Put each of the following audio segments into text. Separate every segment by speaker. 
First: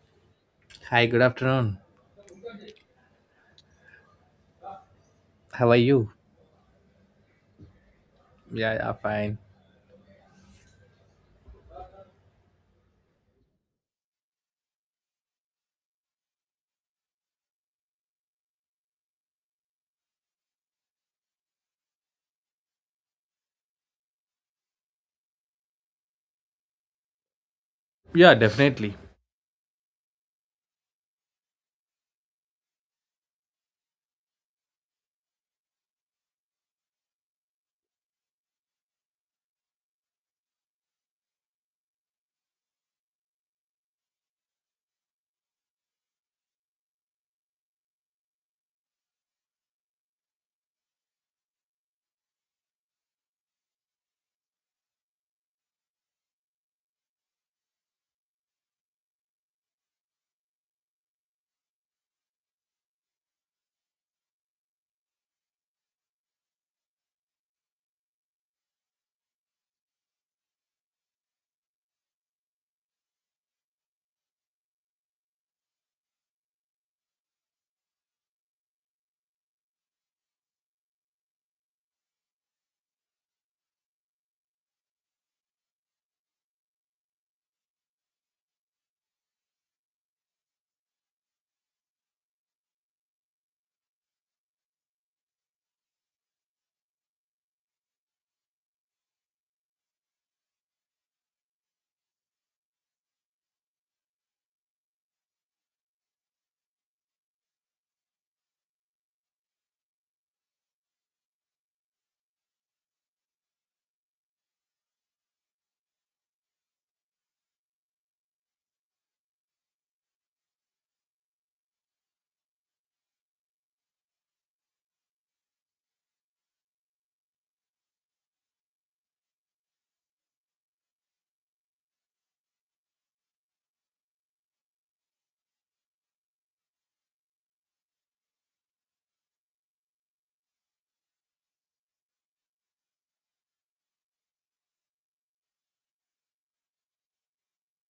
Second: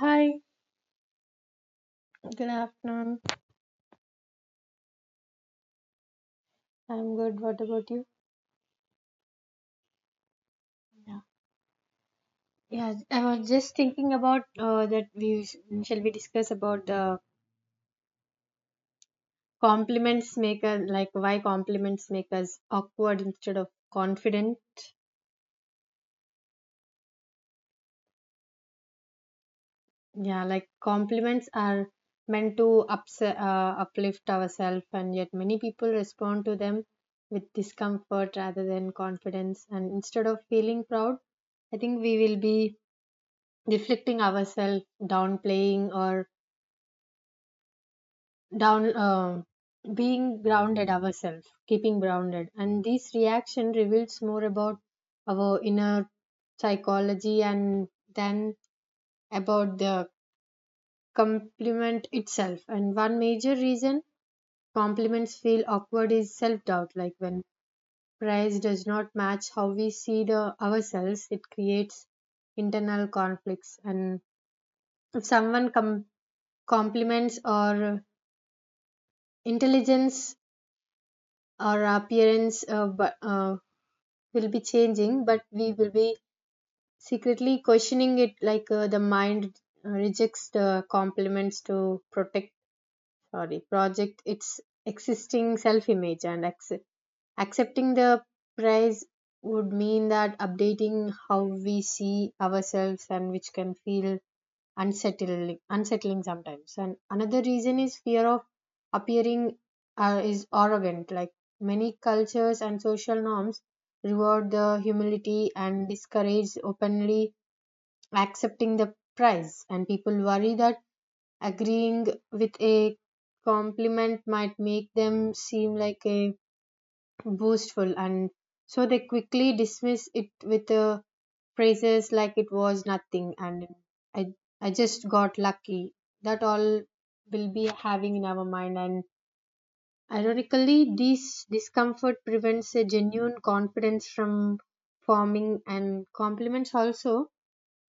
Speaker 1: Hi,
Speaker 2: Hi, good afternoon.
Speaker 1: good afternoon.
Speaker 2: How are you?
Speaker 1: I'm good. What about you?
Speaker 2: Yeah, yeah, fine.
Speaker 1: Yeah, yeah. I was just thinking about that shall we discuss about the compliments make us like why compliments make us awkward instead of confident.
Speaker 2: Yeah, definitely.
Speaker 1: Yeah, like compliments are meant to uplift ourselves, and yet many people respond to them with discomfort rather than confidence. And instead of feeling proud, I think we will be deflecting ourselves, downplaying or down being grounded ourselves keeping grounded, and this reaction reveals more about our inner psychology and then about the compliment itself. And one major reason compliments feel awkward is self doubt, like when praise does not match how we see the ourselves, it creates internal conflicts. And if compliments our intelligence or appearance but will be changing, but we will be secretly questioning it, like the mind rejects the compliments to protect, sorry, project its existing self image, and accepting the prize would mean that updating how we see ourselves and which can feel unsettling sometimes. And another reason is fear of appearing is arrogant, like many cultures and social norms reward the humility and discourage openly accepting the prize, and people worry that agreeing with a compliment might make them seem like a boastful, and so they quickly dismiss it with a praises like it was nothing and i I just got lucky, that all will be having in our mind, and ironically this discomfort prevents a genuine confidence from forming. And compliments also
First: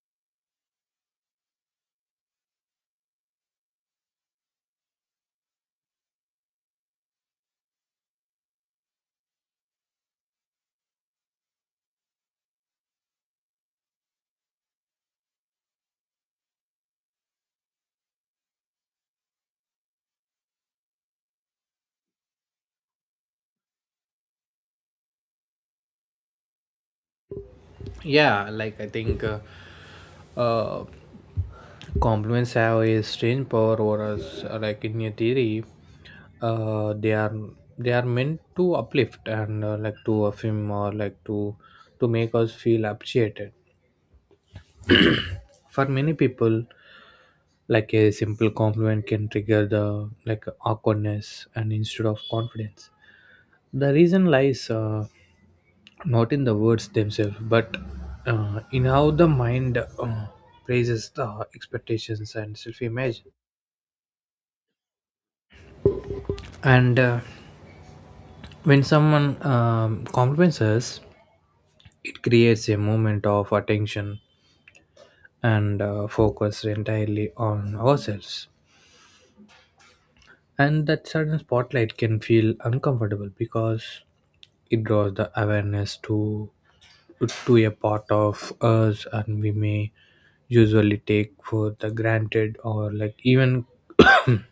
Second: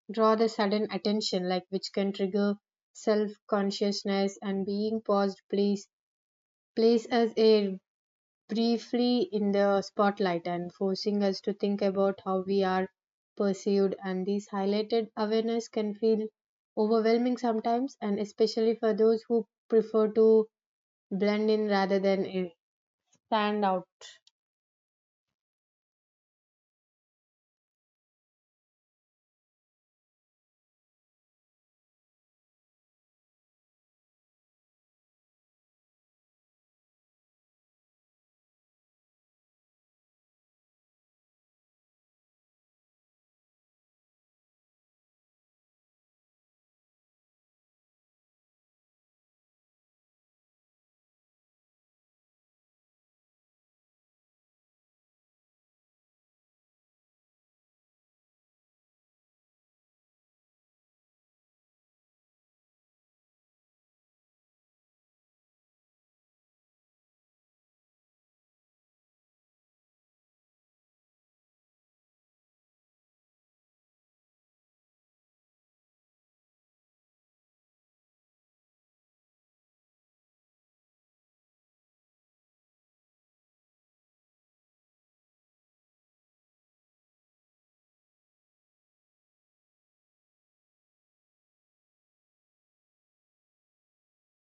Speaker 1: draw the sudden attention like which can trigger self consciousness, and being paused place as a briefly in the spotlight and forcing us to think about how we are perceived, and these highlighted awareness can feel overwhelming sometimes, and especially for those who prefer to blend in rather than stand out.
Speaker 2: Yeah, like I think uh, compliments have a strange power over us. Like in your theory, uh, they are they are meant to uplift and like to affirm or like to make us feel appreciated. For many people, like, a simple compliment can trigger the like awkwardness and instead of confidence. The reason lies, not in the words themselves but in how the mind praises the expectations and self-image. And when someone compliments us, it creates a moment of attention and focus entirely on ourselves, and that sudden spotlight can feel uncomfortable because it draws the awareness to a part of us and we may usually take for the granted or like even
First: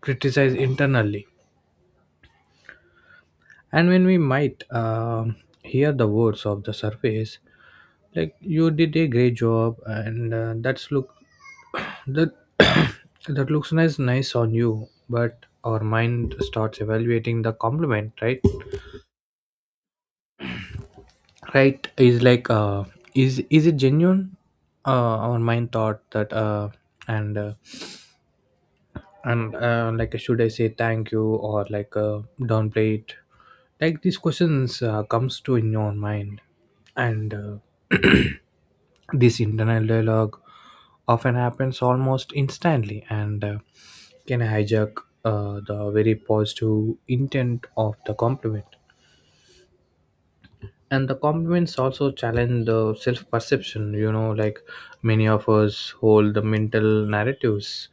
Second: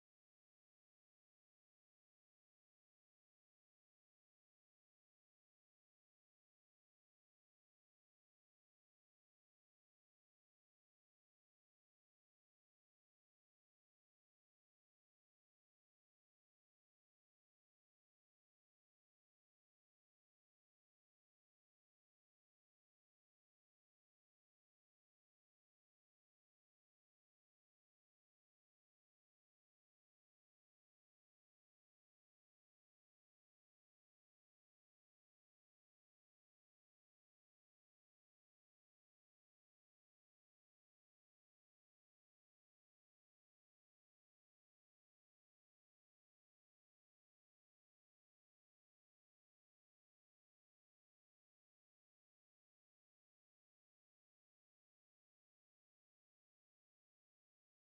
Speaker 2: criticize internally. And when we might hear the words of the surface, like, you did a great job and that's look that that looks nice on you, but our mind starts evaluating the compliment. Right right is like, is it genuine, our mind thought that, and uh, and like, should I say thank you or like, downplay it? Like, these questions comes to in your mind. And this internal dialogue often happens almost instantly and can hijack the very positive intent of the compliment. And the compliments also challenge the self perception, you know, like many of us hold the mental narratives,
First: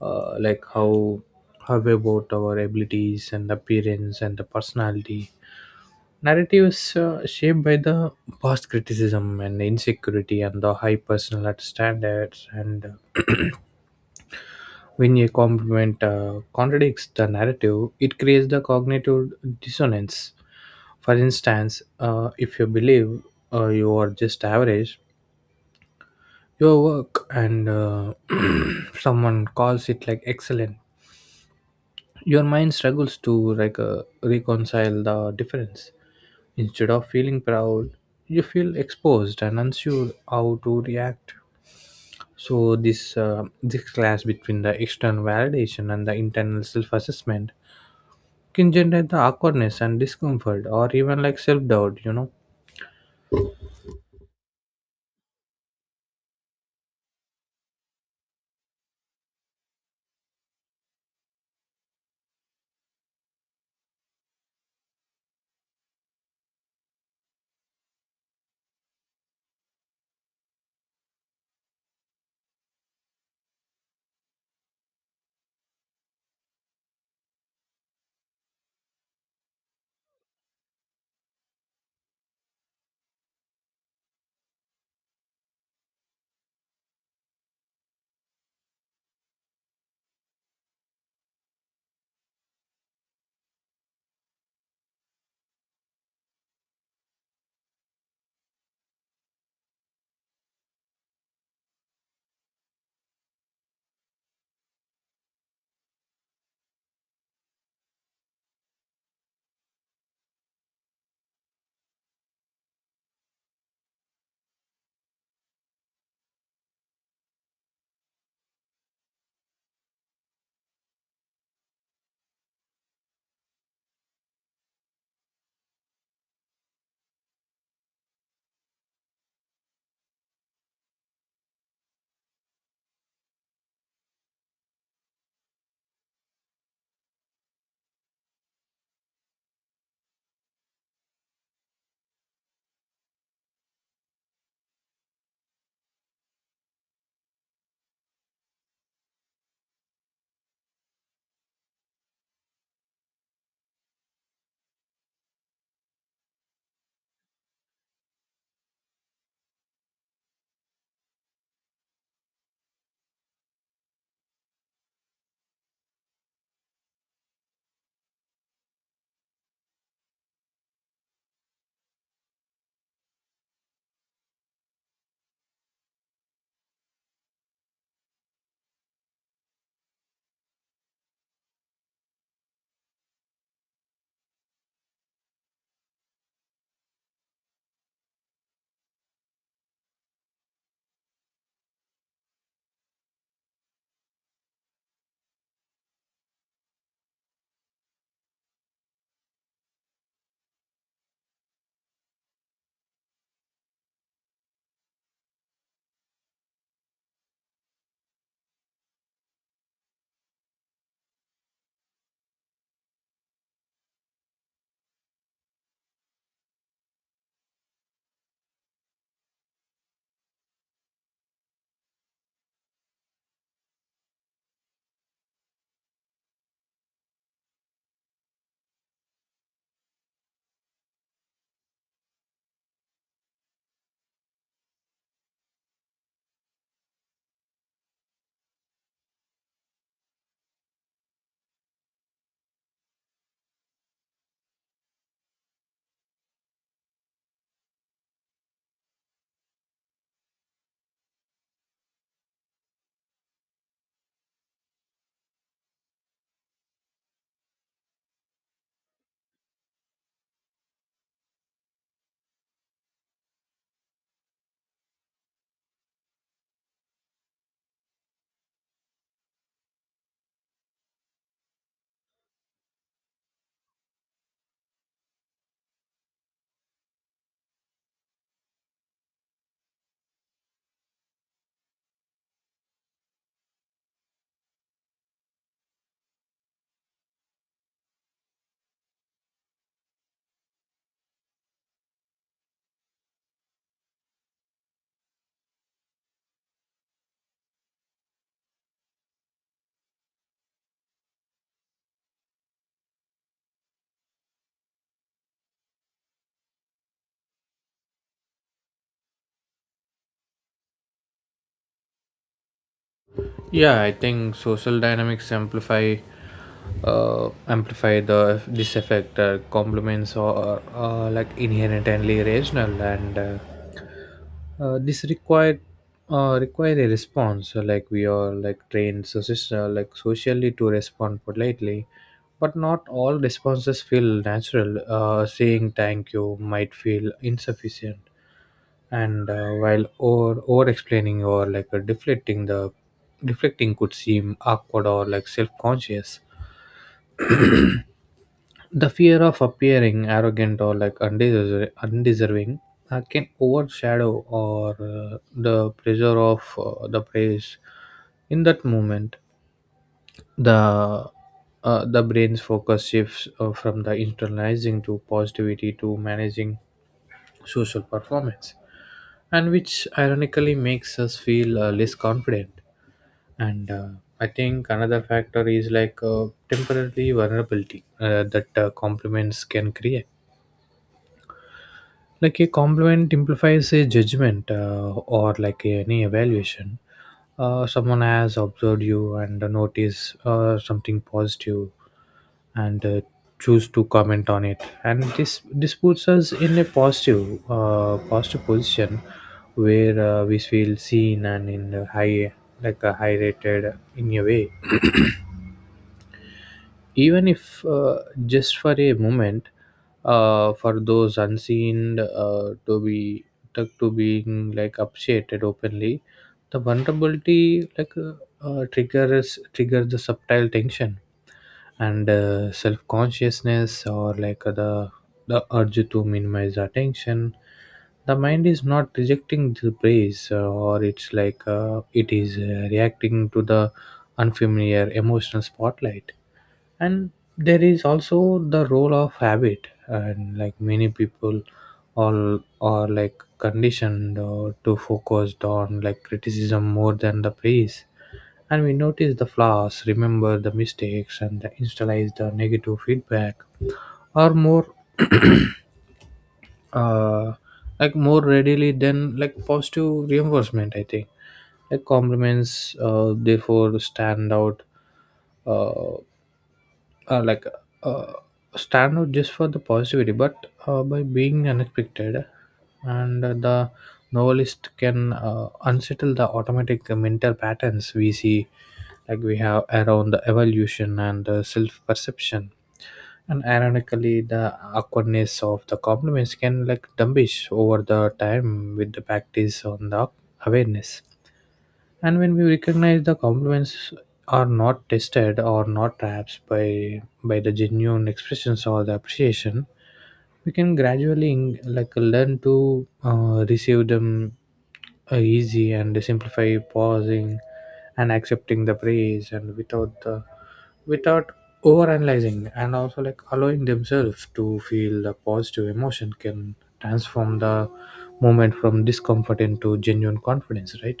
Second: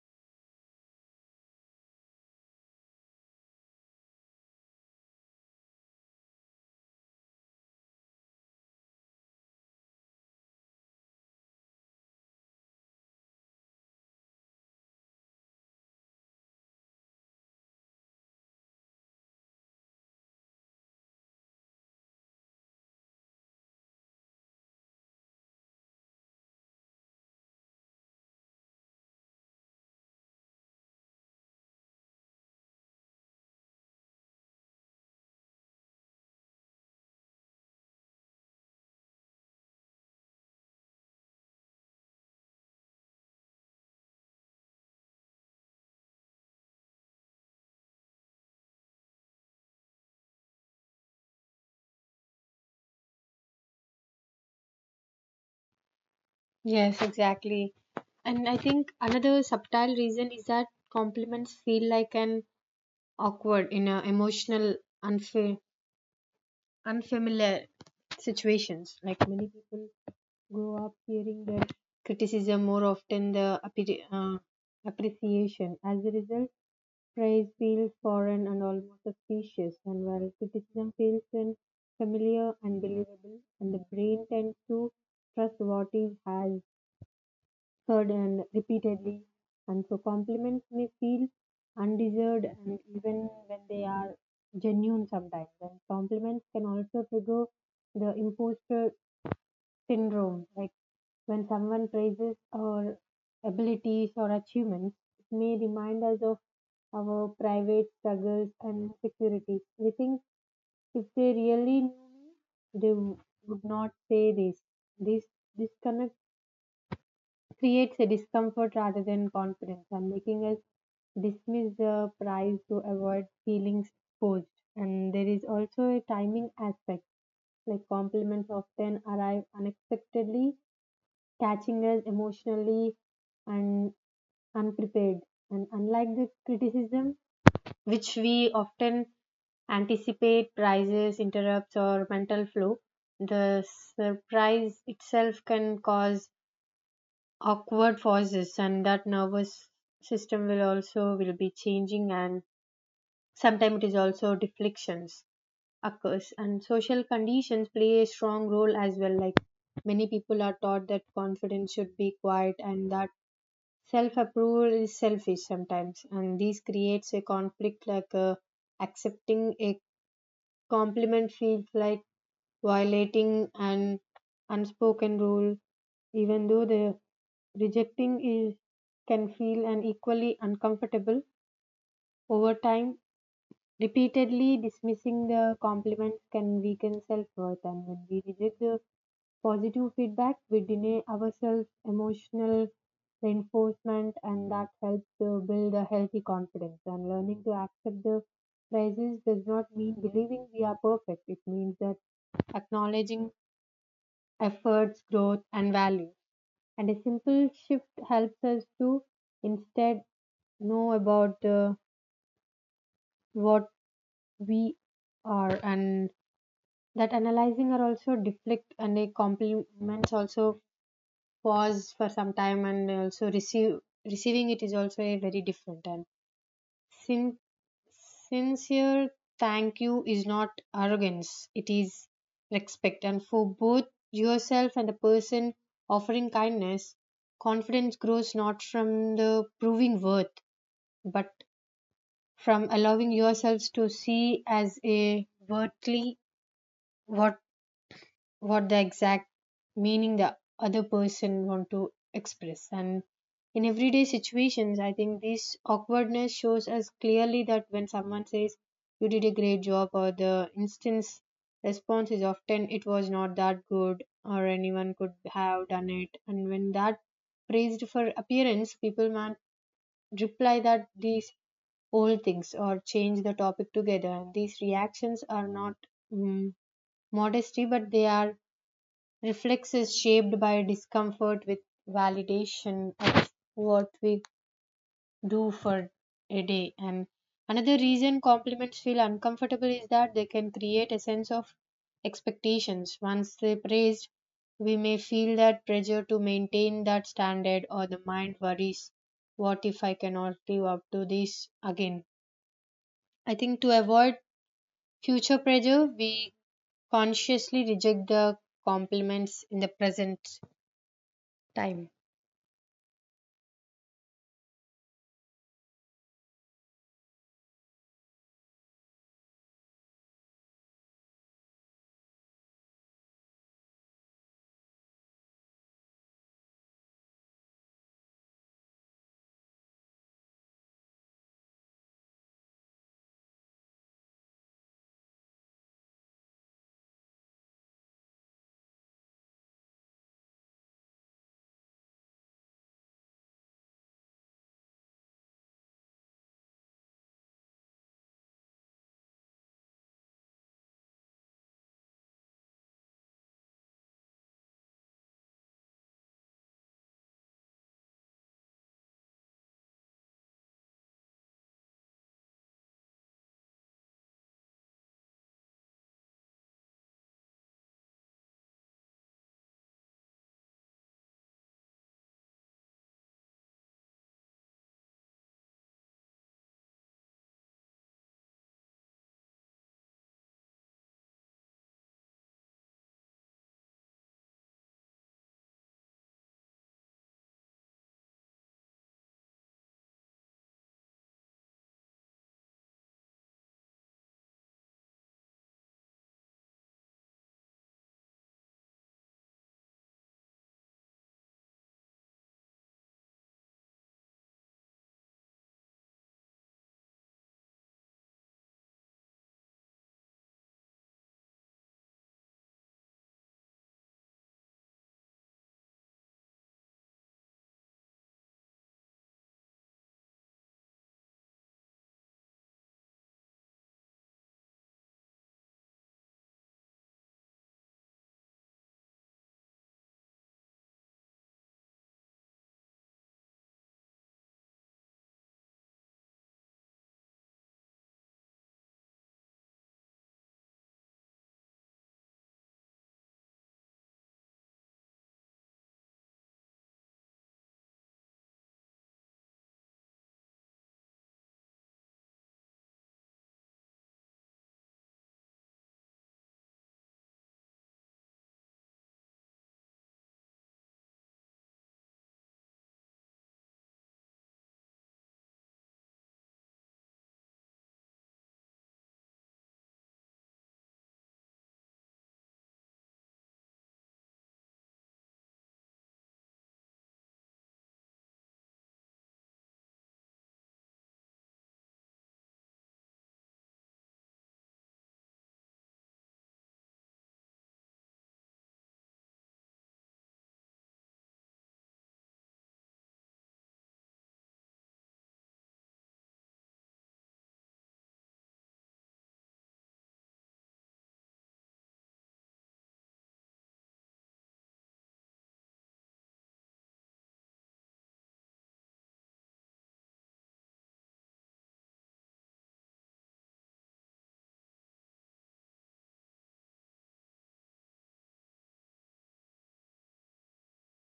Speaker 2: like how about our abilities and appearance and the personality. Narratives shaped by the past criticism and insecurity and the high personal standards. And when a compliment contradicts the narrative, it creates the cognitive dissonance. For instance, if you believe you are just average, your work, and someone calls it, like, excellent, your mind struggles to, like, reconcile the difference. Instead of feeling proud, you feel exposed and unsure how to react. So this, this clash between the external validation and the internal self assessment can generate the awkwardness and discomfort, or even like self doubt, you know.
Speaker 1: Yes, exactly. And I think another subtle reason is that compliments feel like an awkward in a emotional unfa- unfamiliar situations, like many people grow up hearing that criticism more often the appreciation. As a result, praise feels foreign and almost suspicious, and while criticism feels then familiar and believable, and the brain tends to trust what it has heard and repeatedly, and so compliments may feel undeserved, and even when they are genuine sometimes. And compliments can also trigger the imposter syndrome, like when someone praises our abilities or achievements, it may remind us of our private struggles and insecurities. We think, if they really knew me, they w- would not say this. This disconnect creates a discomfort rather than confidence and making us dismiss the prize to avoid feelings forced. And there is also a timing aspect, like compliments often arrive unexpectedly, catching us emotionally and unprepared. And unlike the criticism, which we often anticipate, rises, interrupts, or mental flow, the surprise itself can cause awkward pauses, and that nervous system will also will be changing, and sometimes it is also deflections occurs. And social conditions play a strong role as well. Like many people are taught that confidence should be quiet and that self approval is selfish sometimes, and this creates a conflict like accepting a compliment feels like violating an unspoken rule, even though the rejecting is can feel an equally uncomfortable. Over time, repeatedly dismissing the compliments can weaken self-worth, and when we reject the positive feedback, we deny ourselves emotional reinforcement, and that helps to build a healthy confidence. And learning to accept the praises does not mean believing we are perfect, it means that acknowledging efforts, growth, and value. And a simple shift helps us to instead know about what we are, and that analyzing are also deflect, and a compliments also pause for some time, and also receive receiving it is also a very different and sin- sincere thank you is not arrogance, it is respect, and for both yourself and the person offering kindness. Confidence grows not from the proving worth but from allowing yourselves to see as a worthly what what the exact meaning the other person want to express. And in everyday situations, I think this awkwardness shows us clearly that when someone says you did a great job, or the instance response is often, it was not that good, or anyone could have done it. And when that praised for appearance, people might reply that these old things or change the topic together. These reactions are not mm modesty, but they are reflex is shaped by discomfort with validation of what we do for a day. And another reason compliments feel uncomfortable is that they can create a sense of expectations. Once they praised, we may feel that pressure to maintain that standard, or the mind worries, what if I cannot live up to this again? I think to avoid future pressure, we consciously reject the compliments in the present time.
Speaker 2: Yeah, I think social dynamics amplify, amplify the this effect. Complements are, like, inherently rational and, this required, require a response. So like, we are like trained, so like socially to respond politely, but not all responses feel natural. Saying thank you might feel insufficient, and while over explaining or like deflecting the deflecting could seem awkward or like self-conscious. The fear of appearing arrogant or like undeserving can overshadow or the pressure of the praise in that moment. the the brain's focus shifts from the internalizing to positivity, to managing social performance, and which ironically makes us feel less confident. And I think another factor is like temporary vulnerability that compliments can create. Like a compliment implies a judgment or like any evaluation. Someone has observed you and noticed something positive, and choose to comment on it, and this puts us in a positive, positive position where we feel seen and in a high, like a high rated in a way, even if just for a moment. For those unseen, to be to being like appreciated openly, the vulnerability, like triggers the subtle tension and self-consciousness or like the urge to minimize attention. The mind is not rejecting the praise, or it's like it is reacting to the unfamiliar emotional spotlight. And there is also the role of habit, and like many people all are like conditioned to focused on like criticism more than the praise. And we notice the flaws, remember the mistakes, and the internalize the negative feedback are more, uh, like, more readily than like positive reinforcement, I think. Like compliments therefore stand out, uh, like, uh, stand out just for the positivity but, by being unexpected, and the novelist can unsettle the automatic mental patterns we see, like we have around the evolution and self perception. And ironically, the awkwardness of the compliments can like diminish over the time with the practice on the awareness. And when we recognize the compliments are not tested or not trapped by the genuine expressions or the appreciation, we can gradually like learn to receive them easy and simplify pausing and accepting the praise, and without the without overanalyzing, and also like allowing themselves to feel the positive emotion can transform the moment from discomfort into genuine confidence, right?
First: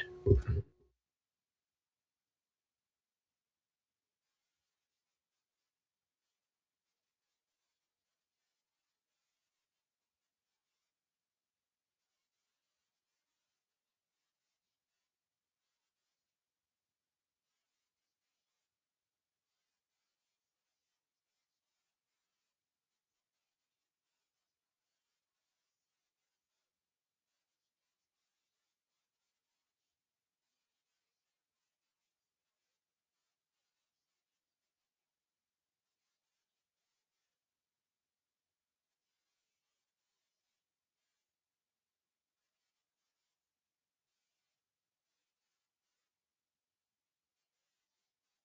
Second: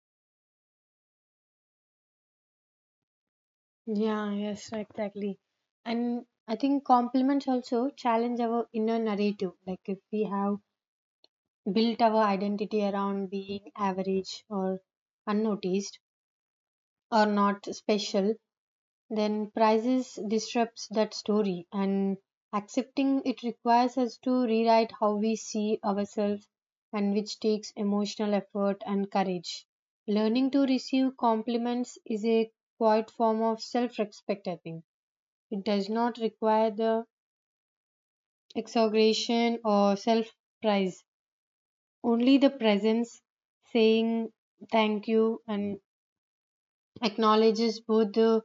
Speaker 1: Yeah, yes, exactly. And I think compliments also challenge our inner narrative. Like if we have built our identity around being average or unnoticed or not special, then prizes disrupts that story, and accepting it requires us to rewrite how we see ourselves and which takes emotional effort and courage. Learning to receive compliments is a quiet form of self-respect. I think it does not require the exaggeration or self praise, only the presence saying thank you, and acknowledges both the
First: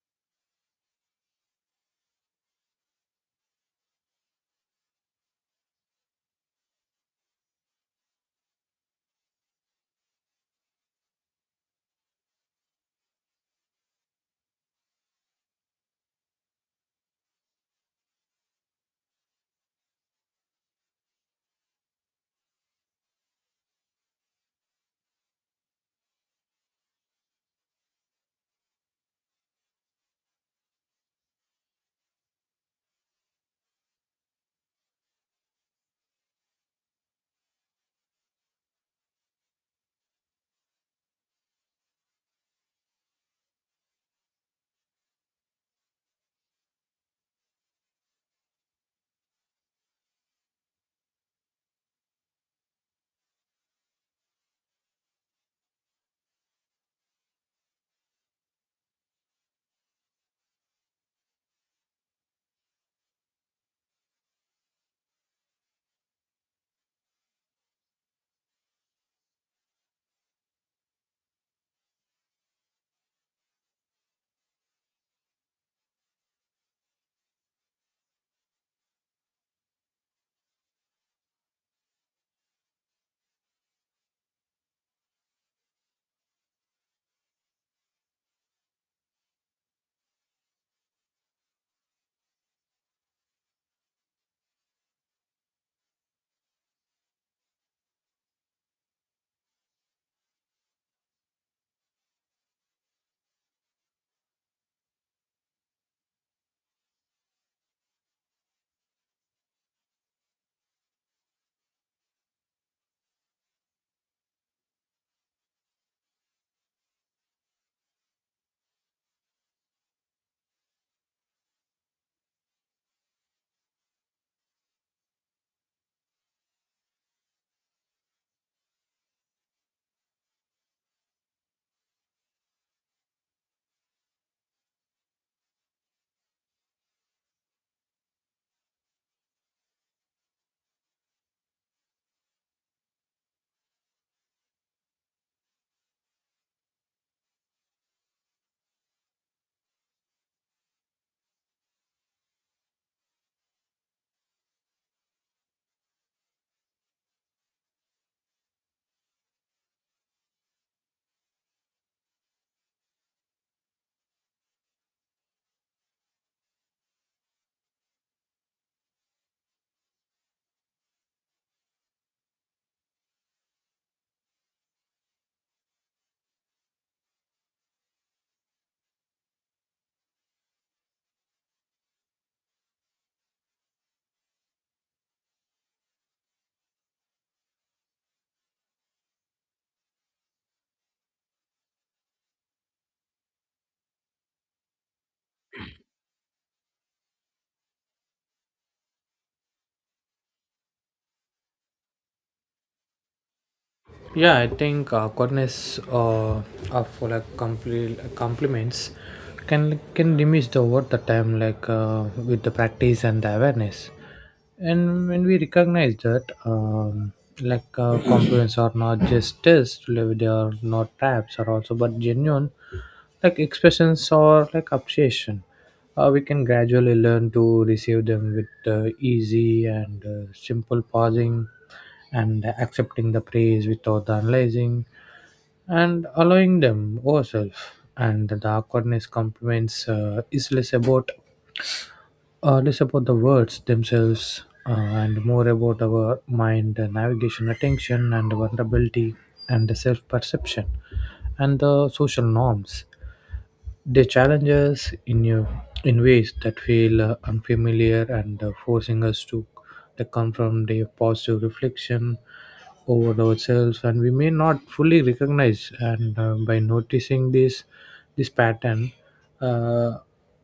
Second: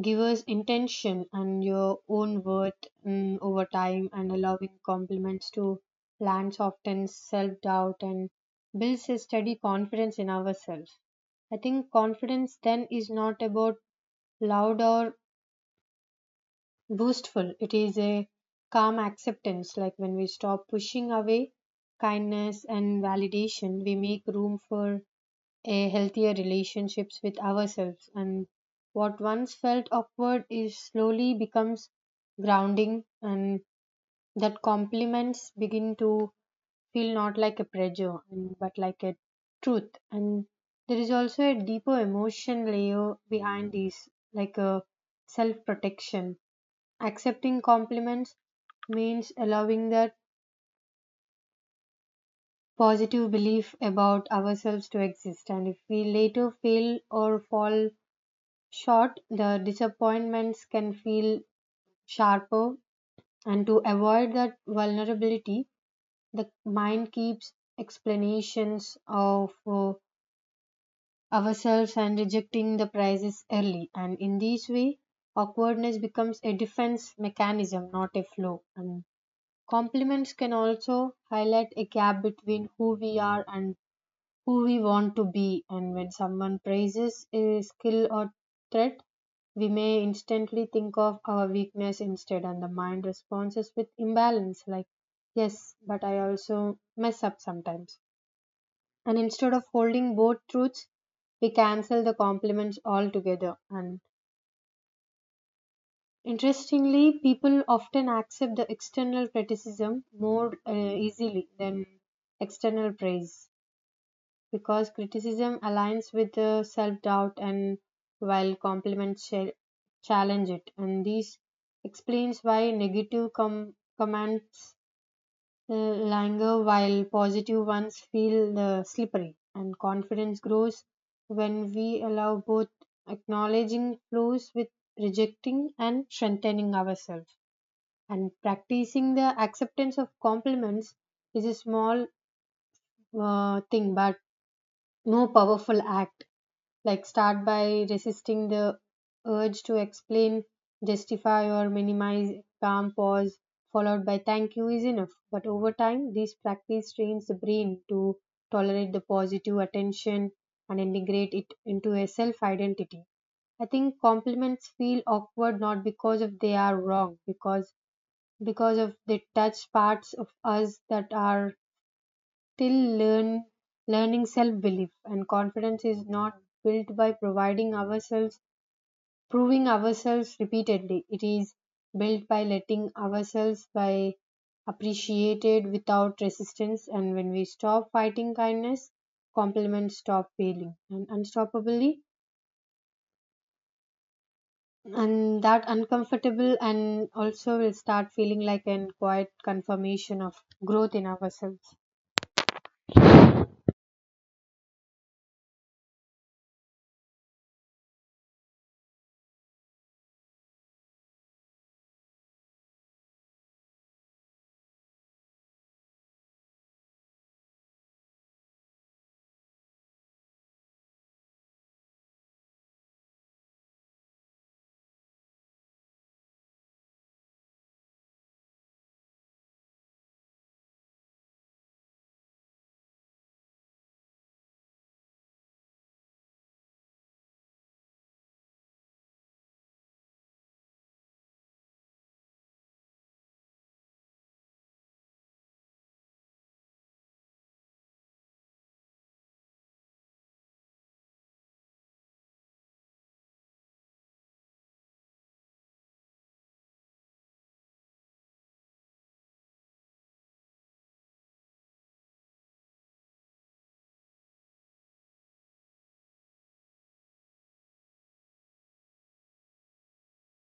Speaker 1: giver's intention and your own worth, over time, and allowing compliments to land softens self doubt and builds a steady confidence in ourselves. I think confidence then is not about loud or boastful. It is a calm acceptance, like when we stop pushing away kindness and validation, we make room for a healthier relationships with ourselves. And what once felt awkward is slowly becomes grounding, and that compliments begin to feel not like a pressure, and but like a truth. And there is also a deeper emotion layer behind these, like a self protection. Accepting compliments means allowing that positive belief about ourselves to exist, and if we later fail or fall short, the disappointments can feel sharper. And to avoid that vulnerability, the mind keeps explanations of ourselves and rejecting the prizes early. And in this way, awkwardness becomes a defense mechanism, not a flaw. And compliments can also highlight a gap between who we are and who we want to be, and when someone praises a skill or trait, we may instantly think of our weakness instead, and the mind responds with imbalance, like, yes, but I also mess up sometimes. And instead of holding both truths, we cancel the compliments altogether. And interestingly, people often accept the external criticism more easily than external praise because criticism aligns with the self doubt, and while challenge it. And this explains why negative comments linger while positive ones feel slippery. And confidence grows when we allow both acknowledging flaws with rejecting and strengthening ourselves, and practicing the acceptance of compliments is a small thing but no powerful act, like start by resisting the urge to explain, justify, or minimize. Calm pause followed by thank you is enough, but over time this practice trains the brain to tolerate the positive attention and integrate it into a self identity. I think compliments feel awkward not because of they are wrong, because of they touch parts of us that are still learn learning self belief, and confidence is not built by providing ourselves proving ourselves repeatedly, it is built by letting ourselves by appreciated without resistance, and when we stop fighting kindness, compliments stop failing and unstoppably, and that uncomfortable and also will start feeling like an quiet confirmation of growth in ourselves.
Speaker 2: Yeah, I think, goodness of like compliments can diminish the over the time, like with the practice and the awareness. And when we recognize that, like, compliments are not just tests, like, they are not traps, are also but genuine like expressions or like appreciation. We can gradually learn to receive them with easy and simple pausing and accepting the praise without the analyzing and allowing them ourselves. And the awkwardness compliments is less about, less about the words themselves, and more about our mind, navigation attention and vulnerability and the self perception and the social norms. They challenge us in a, in ways that feel unfamiliar and forcing us to like, confront a positive reflection over ourselves, and we may not fully recognize. And by noticing this pattern, uh,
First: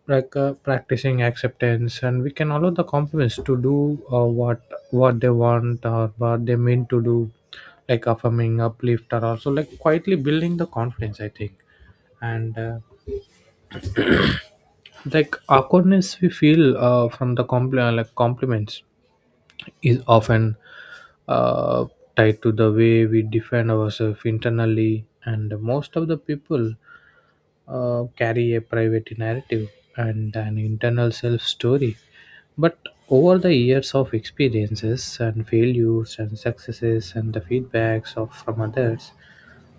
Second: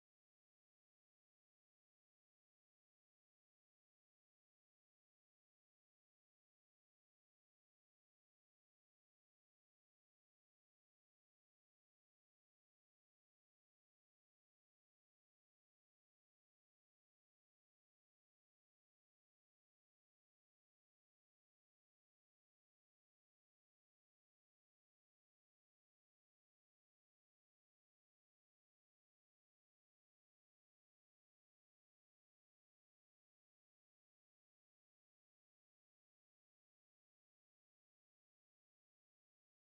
Speaker 2: like practicing acceptance, and we can allow the compliments to do what they want or what they mean to do, like affirming, uplift, or also like quietly building the confidence, I think. And like awkwardness we feel from the like compliments is often, uh, tied to the way we defend ourselves internally. And most of the people carry a private narrative and an internal self story but over the years of experiences and failures and successes and the feedbacks of from others,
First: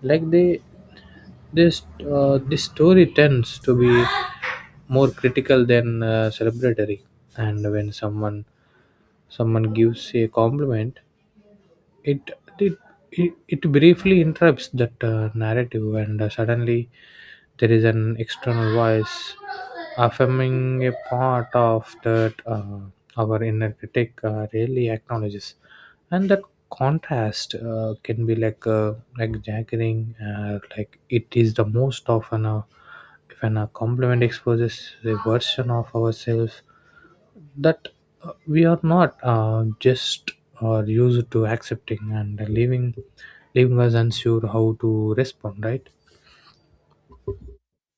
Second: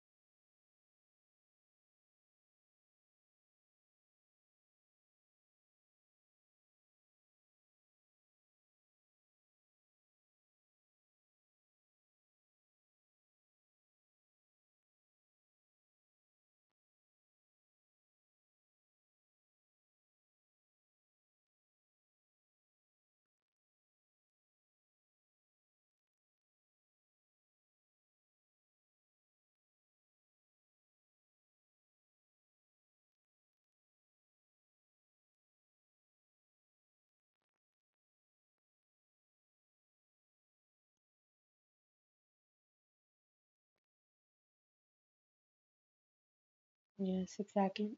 Speaker 2: like, they, this, this story tends to be more critical than celebratory. And when someone gives a compliment, it it it briefly interrupts that narrative, and suddenly there is an external voice affirming a part of that, our inner critic really acknowledges. And that contrast, can be like jaggering, like, it is the most often a, if an a compliment exposes a version of ourselves that we are not just or used to accepting, and leaving us unsure how to respond, right?
Speaker 1: Yes, exactly.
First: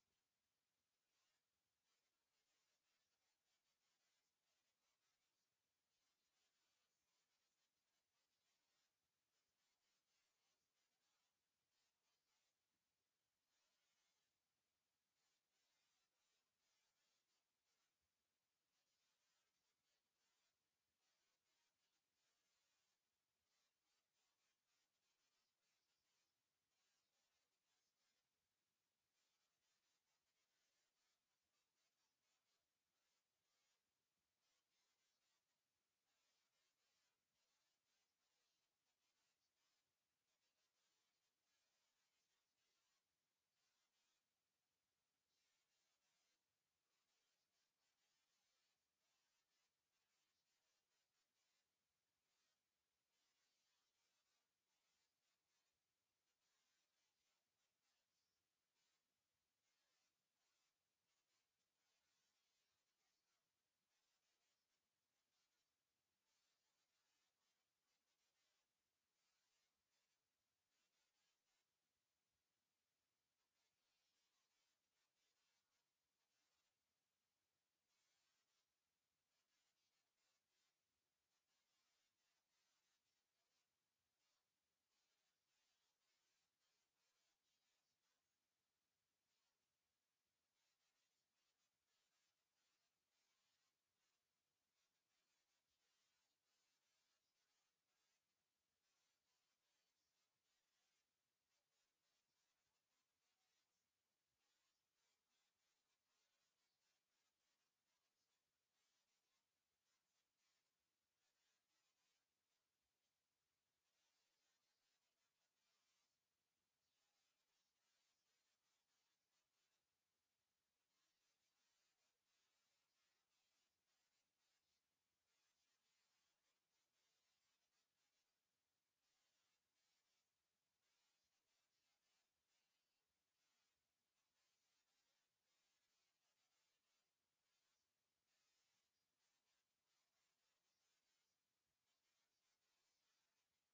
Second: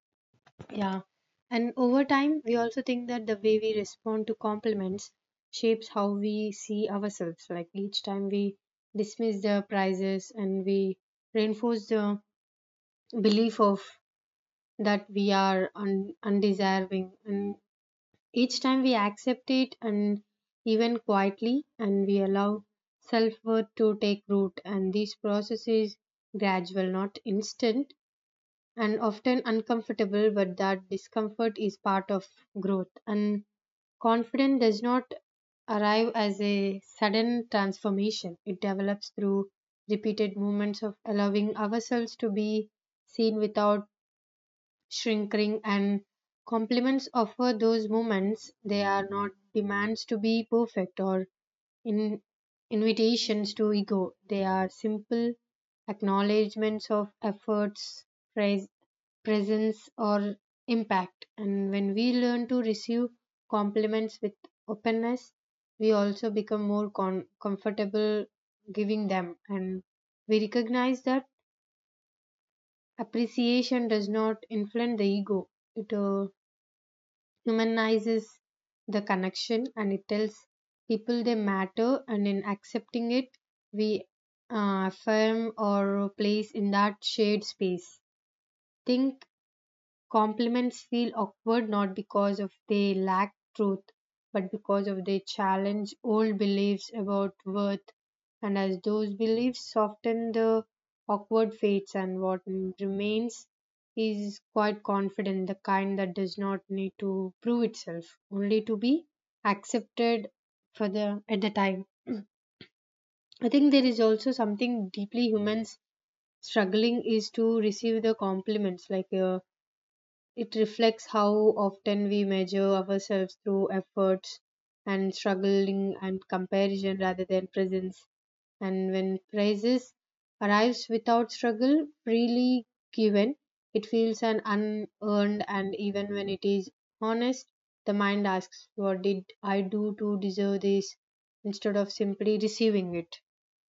Speaker 1: Yeah. And over time, we also think that the way we respond to compliments shapes how we see ourselves. Like each time we dismiss the prizes, and we reinforce the belief of that we are undeserving. And each time we accept it, and even quietly, and we allow self worth to take root. And this process is gradual, not instant, and often uncomfortable, but that discomfort is part of growth. And confidence does not arrive as a sudden transformation, it develops through repeated moments of allowing ourselves to be seen without shrinking, and compliments offer those moments. They are not demands to be perfect or in invitations to ego, they are simple acknowledgments of efforts, praise, presence or impact. And when we learn to receive compliments with openness, we also become more comfortable giving them, and we recognize that appreciation does not inflate the ego, it humanizes the connection and it tells people they matter, and in accepting it, we affirm our place in that shared space. Think compliments feel awkward not because of they lack truth, but because of they challenge old beliefs about worth. And as those beliefs soften, the awkward fades, and what remains is quite confident, the kind that does not need to prove itself, only to be accepted for the at the time. I think there is also something deeply humans struggling is to receive the compliments like. It reflects how often we measure ourselves through efforts and struggling and comparison rather than presence. And when praises arrives without struggle, freely given, it feels an unearned and even when it is honest, the mind asks, "What did I do to deserve this?" instead of simply receiving it.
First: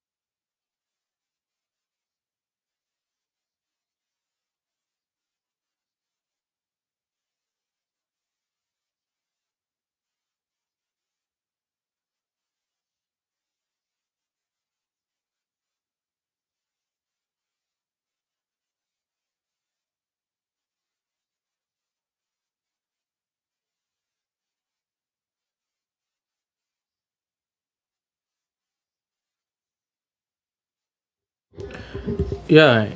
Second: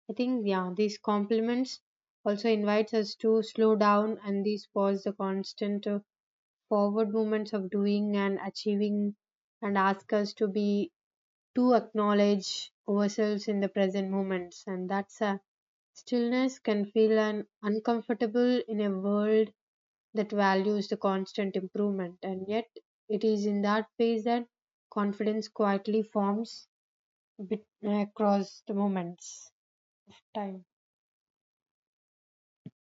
Speaker 1: I think yeah, these compliments also invites us to slow down and these pause the constant forward movements of doing and achieving and ask us to be to acknowledge ourselves in the present moments, and that's a stillness can feel an uncomfortable in a world that values the constant improvement, and yet it is in that phase that confidence quietly forms bit, across the moments of time.
Speaker 2: Yeah,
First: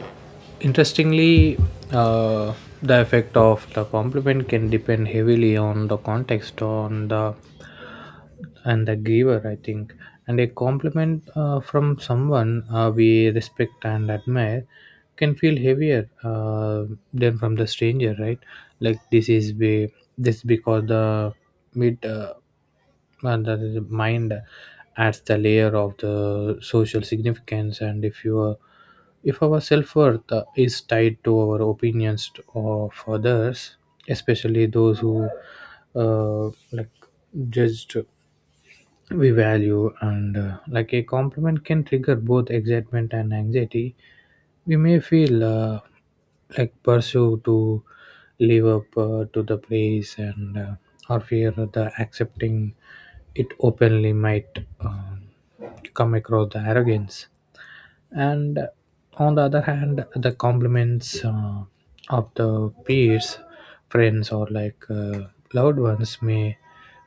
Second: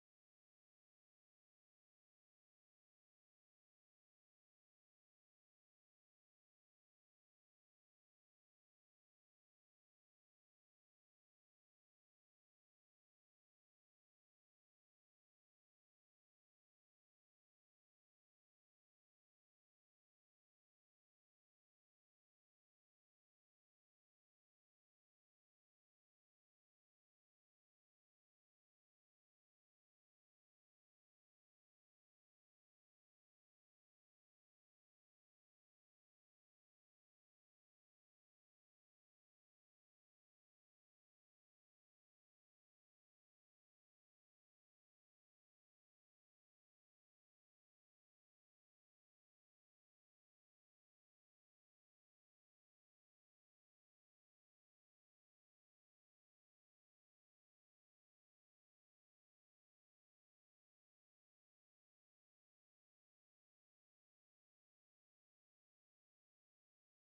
Speaker 2: interestingly, uh, the effect of the compliment can depend heavily on the context on the and the giver, I think. And a compliment from someone we respect and admire can feel heavier, than from the stranger, right? Like this is be, this because the mid and that is- mind adds the layer of the social significance. And if you are, if our self-worth is tied to our opinions of others, especially those who uh, like judged we value, and like a compliment can trigger both excitement and anxiety. We may feel like pursue to live up to the praise, and or fear the accepting it openly might um come across the arrogance. And on the other hand, the compliments of the peers, friends, or like loved ones may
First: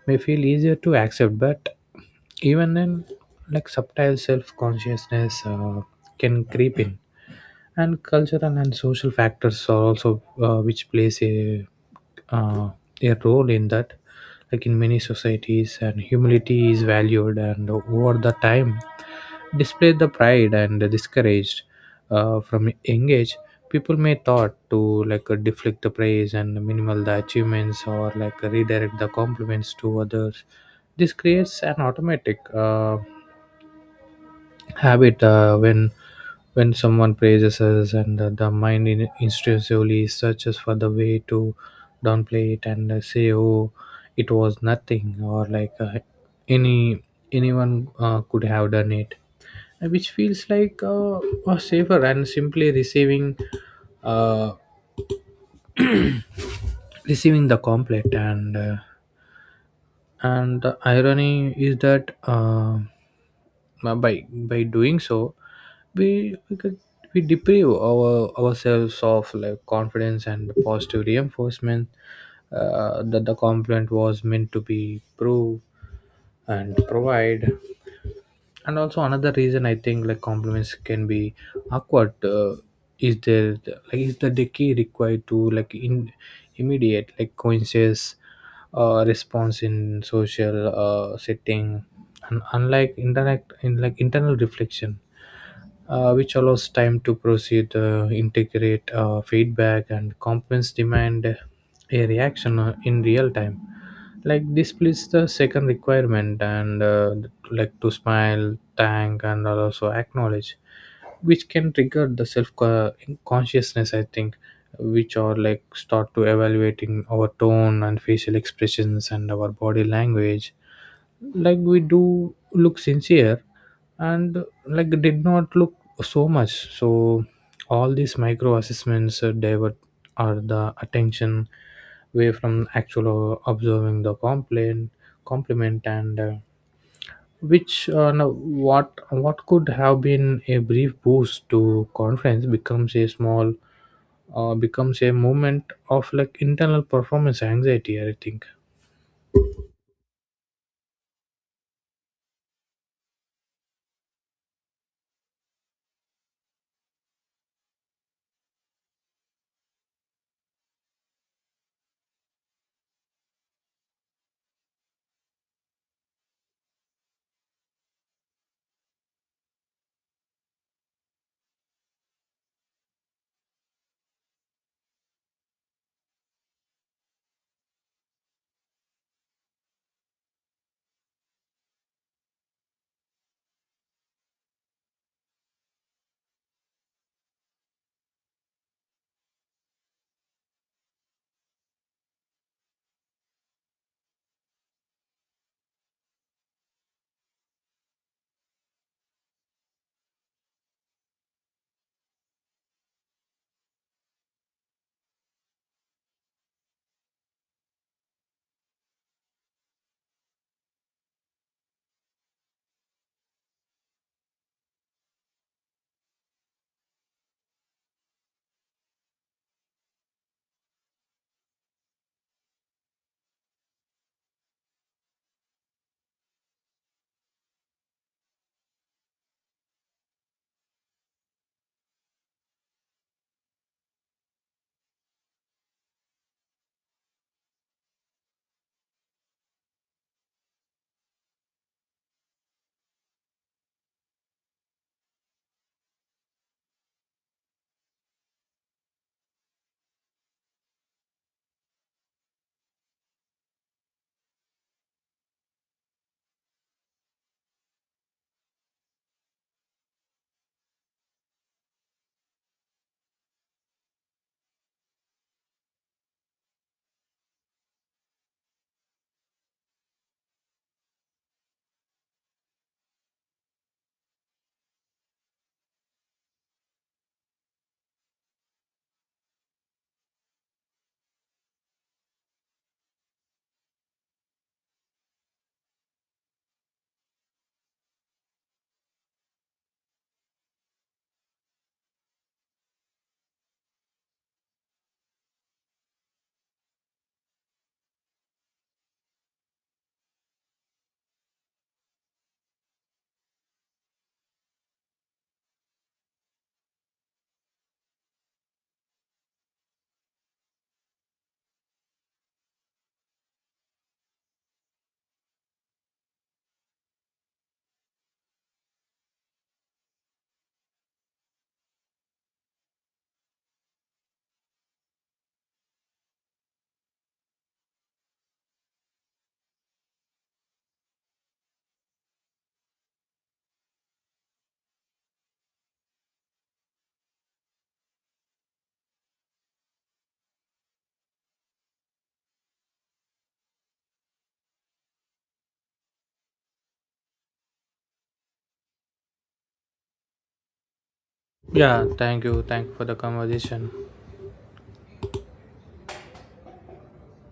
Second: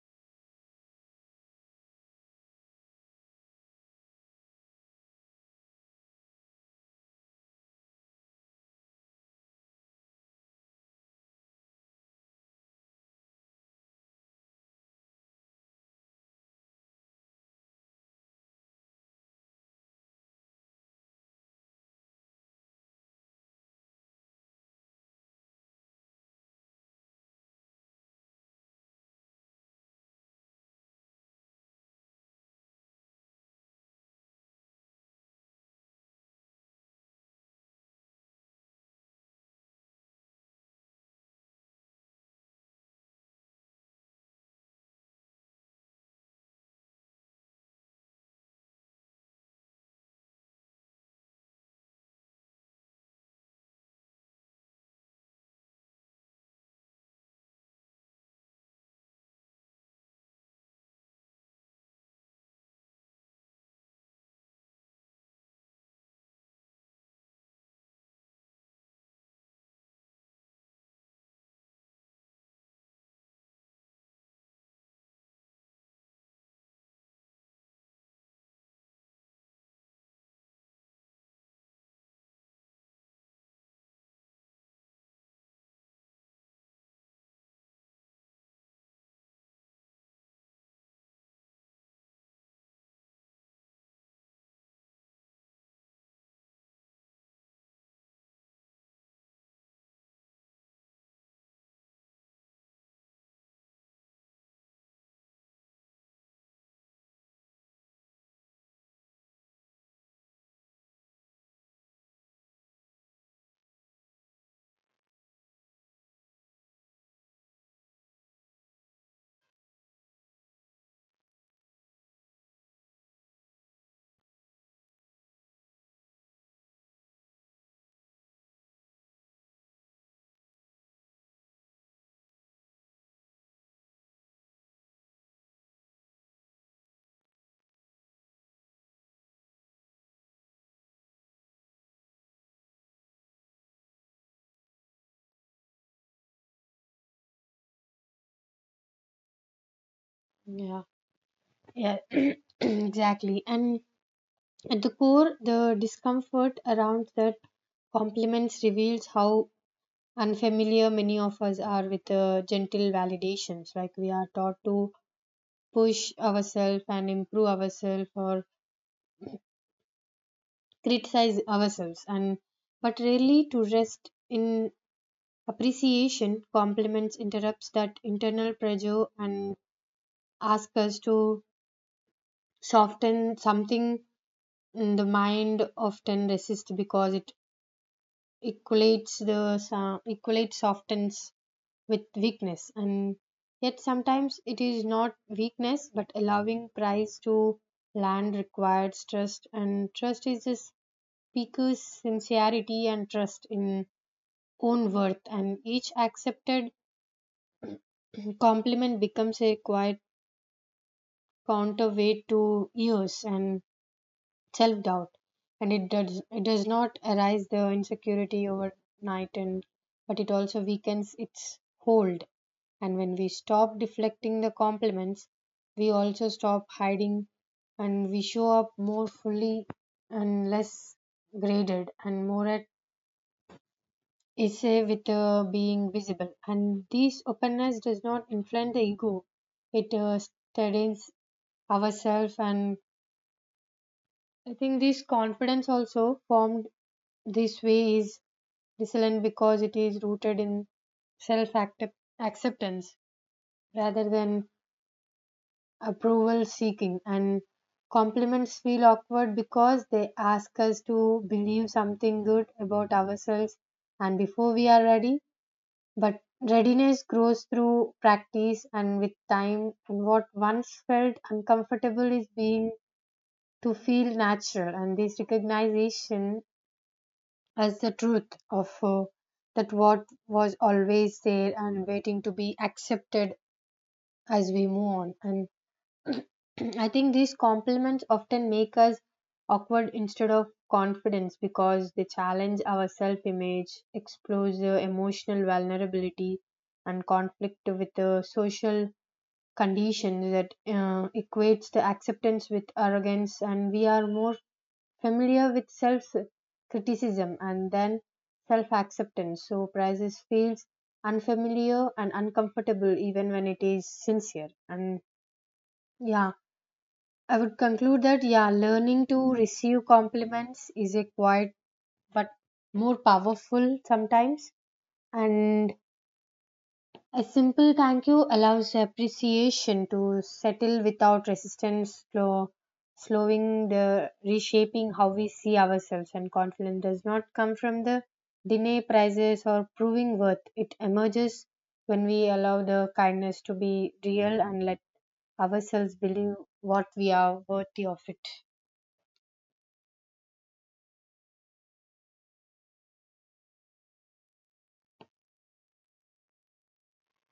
Speaker 2: feel easier to accept, but even then, like, subtle self-consciousness can creep in. And cultural and social factors are also which plays a, uh, a role in that. Like in many societies, and humility is valued and over the time displayed the pride and discouraged from engage, people may thought to like deflect the praise and minimal the achievements or like redirect the compliments to others. This creates an automatic habit. When someone praises us, and the mind in, instinctively searches for the way to downplay it, and say, oh, it was nothing, or like any anyone could have done it. Which feels like, safer and simply receiving, uh, receiving the compliment. And and the irony is that, by doing so, we we could we deprive our ourselves of like confidence and positive reinforcement that the compliment was meant to be prove and provide. And also, another reason I think like compliments can be awkward, is there, like is the decay required to like in immediate, like conscious response in social setting. And unlike interact in like internal reflection which allows time to proceed integrate feedback, and compliments demand a reaction in real time. Like this, displays the second requirement and like to smile thank and also acknowledge, which can trigger the self consciousness, I think, which are like start to evaluating our tone and facial expressions and our body language, like, we do look sincere and like did not look so much so. All these micro assessments divert are the attention away from actual, observing the complaint, compliment, and which no, what could have been a brief boost to conference becomes a small, becomes a moment of like internal performance anxiety, I think.
Speaker 1: Yeah. Yeah. Exactly. And at the core, the discomfort around that compliments reveals how unfamiliar many of us are with gentle validations. Like we are taught to push ourselves and improve ourselves or criticize ourselves, and but rarely to rest in appreciation. Compliments interrupts that internal pressure and ask us to soften something. The mind often resists because it equates the equates softens with weakness, and yet sometimes it is not weakness but allowing price to land requires trust, and trust is the speaker's sincerity and trust in own worth, and each accepted compliment becomes a quiet counterweight to yours and self doubt, and it does not arise the insecurity overnight, and but it also weakens its hold. And when we stop deflecting the compliments, we also stop hiding, and we show up more fully and less graded and more at essay with being visible. And this openness does not inflame the ego; it steadies ourselves. And I think this confidence also formed this way is resilient because it is rooted in self acceptance rather than approval seeking, and compliments feel awkward because they ask us to believe something good about ourselves and before we are ready. But readiness grows through practice and with time, and what once felt uncomfortable is being to feel natural, and this recognition as the truth of that what was always there and waiting to be accepted as we move on. And I think these compliments often make us awkward instead of confidence because they challenge our self image expose emotional vulnerability and conflict with the social conditions that equates the acceptance with arrogance, and we are more familiar with self criticism and then self acceptance. So, prices feels unfamiliar and uncomfortable even when it is sincere. And yeah, I would conclude that yeah, learning to receive compliments is a quiet but more powerful sometimes. And a simple thank you allows appreciation to settle without resistance, slow, slowing the reshaping how we see ourselves. And confidence does not come from the deny prizes or proving worth. It emerges when we allow the kindness to be real and let ourselves believe what we are worthy of it.
Speaker 2: Yeah, thank you for the conversation.